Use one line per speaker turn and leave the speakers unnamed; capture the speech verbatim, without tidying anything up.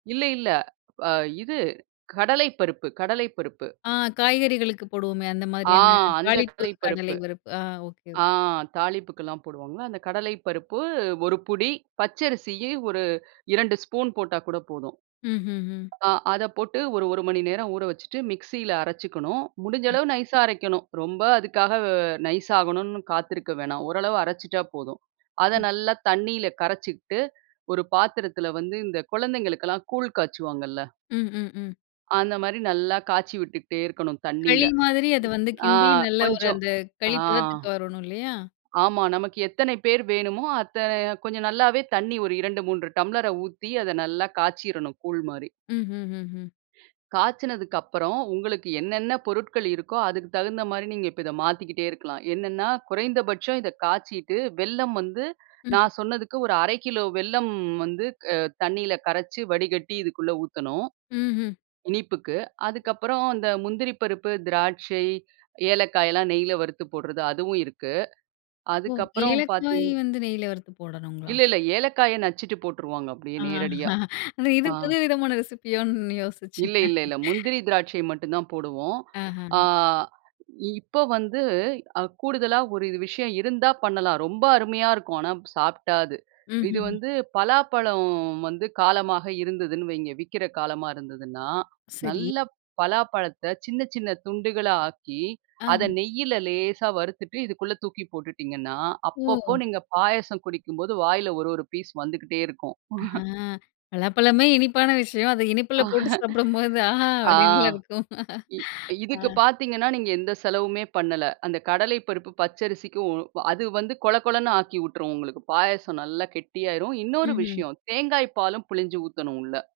இல்ல இல்ல அ இது கடலை பருப்பு கடலை பருப்பு.
ஆ காய்கறிகளுக்கு போடுவோமே அந்த
ஆ
மாரியான
அந்த
தாளிப்பு கடலை
கடலைப்பருப்பு.
பருப்பு. ஆ ஓகே, ஓகே.
ஆ தாலிப்புக்குலாம் போடுவாங்க அந்த கடலை பருப்பு ஒரு புடி, பச்சரிசி ஒரு இரண்டு ஸ்பூன் போட்டா கூட போதும்.
ம்ஹ்ம்.
ஆ அத போட்டு ஒரு ஒரு மணி நேரம் ஊற வச்சுட்டு மிக்ஸியில அரைச்சிக்கணும், முடிஞ்ச
ம்.
அளவு நைஸா அரைக்கணும். ரொம்ப அதுக்காக வ நைஸாகணும்னு காத்திருக்க வேணாம். ஓரளவு அரைச்சிட்டா போதும். அத
ம்.
நல்லா தண்ணியில கரைச்சுகிட்டு ஒரு பாத்திரத்தில வந்து இந்த கொழந்தைங்களுக்கெல்லாம் கூழ் காய்ச்சுவாங்கல்ல.
ம். ம். ம்.
அந்த மாரி நல்லா காய்ச்சி விட்டுகிட்டே இருக்கணும் தண்ணியில.
களி மாதிரி அது வந்து
ம். ஆ
கிண்டி நல்லா ஒரு
கொஞ்சம்
அந்த களி
ஆ.
பதத்துக்கு வரணும் இல்லையா?
ஆமா நமக்கு எத்தனை பேர் வேணுமோ அத்தனை கொஞ்சம் நல்லாவே தண்ணி ஒரு இரண்டு மூன்று டம்ளர ஊத்தி அத நல்லா காய்ச்சிரனும் கூல் மாரி.
ம். ம். ம். ம்.
காய்ச்சனதுக்கப்பறம் உங்களுக்கு என்னென்ன பொருட்கள் இருக்கோ, அதுக்கு தகுந்த மாரி நீங்க இதை மாத்திக்கிட்டே இருக்கலாம். என்னென்ன்னா குறைந்தபட்சம் இதைக் காய்ச்சிட்டு வெல்லம் வந்து,
ம்.
நான் சொன்னதுக்கு ஒரு அரை கிலோ வெல்லம் வந்து அ தண்ணீல கரைச்சு வடிகட்டி இதுக்குள்ள ஊத்தனும்.
ம்ஹ்ம்.
இனிப்புக்கு. அதுக்கப்பறம் அந்த முந்திரி பருப்பு, திராட்சை, ஏலக்காய் எல்லாம் நெயில வறுத்து போட்றது அதுவும் இருக்கு.
ஓ!
அதுக்கு அப்புறம்
ஏலக்காய்
பார்த்தீங்கன்னா,
வந்து நெய்யில வறுத்து போடணுங்களா?
இல்ல இல்ல ஏலக்காய நச்சுட்டு போட்ருவாங்க அப்டியே
ஆ.
நேரடியா.
இது
ஆ.
புது விதமான ரெசிப்பியோன்னு யோசிச்சேன்.
இல்ல இல்ல இல்ல முந்திரி திராட்சை மட்டும் தான் போடுவோம். ஆ
ஆஹ.
இப்ப வந்து கூடுதலா ஒரு விஷயம் இருந்தா பண்ணலாம். ரொம்ப அருமையா இருக்கும். ஆனா சாப்பிட்டா அது. இது
ம்ஹ்ம்.
வந்து பலாப்பழம் வந்து காலமாக இருந்ததுன்னு வையங்க, விக்கிற காலமா இருந்ததுன்னா
சரி.
நல்ல பலாப்பழத்த சின்ன சின்ன துண்டுகளாஆக்கி, அத
ஆஹ.
நெய்யில லேசா வறுத்துட்டு இதுக்குள்ள தூக்கி போட்டுட்டீங்கன்னா, அப்பப்போ
ஒ!
நீங்க பாயாசம் குடிக்கும்போது வாயில ஒரு ஒரு பீஸ் வந்துகிட்டே இருக்கும்.
அ பலாப்பழமே இனிப்பான விஷயம் அதை இனிப்பில போட்டு சாப்பிடும்போது ஆஹா!
ஆ
அப்டின்ல இருக்கும்.
இ
ஆ
இதுக்கு பார்த்தீங்கன்னா நீங்க எந்த செலவுமே பண்ணல. அந்த கடலை பருப்பு பச்ச அரிசிக்கு அது வந்து கொள கொளன்னு ஆக்கி விட்டுரும். உங்களுக்கு பாயாசம் நல்லா கெட்டியா ஆகிரும்.
ம்.
இன்னொரு
ம்.
விஷயம் தேங்காய் பாலும் பிழிஞ்சு ஊத்தனும் உள்ள.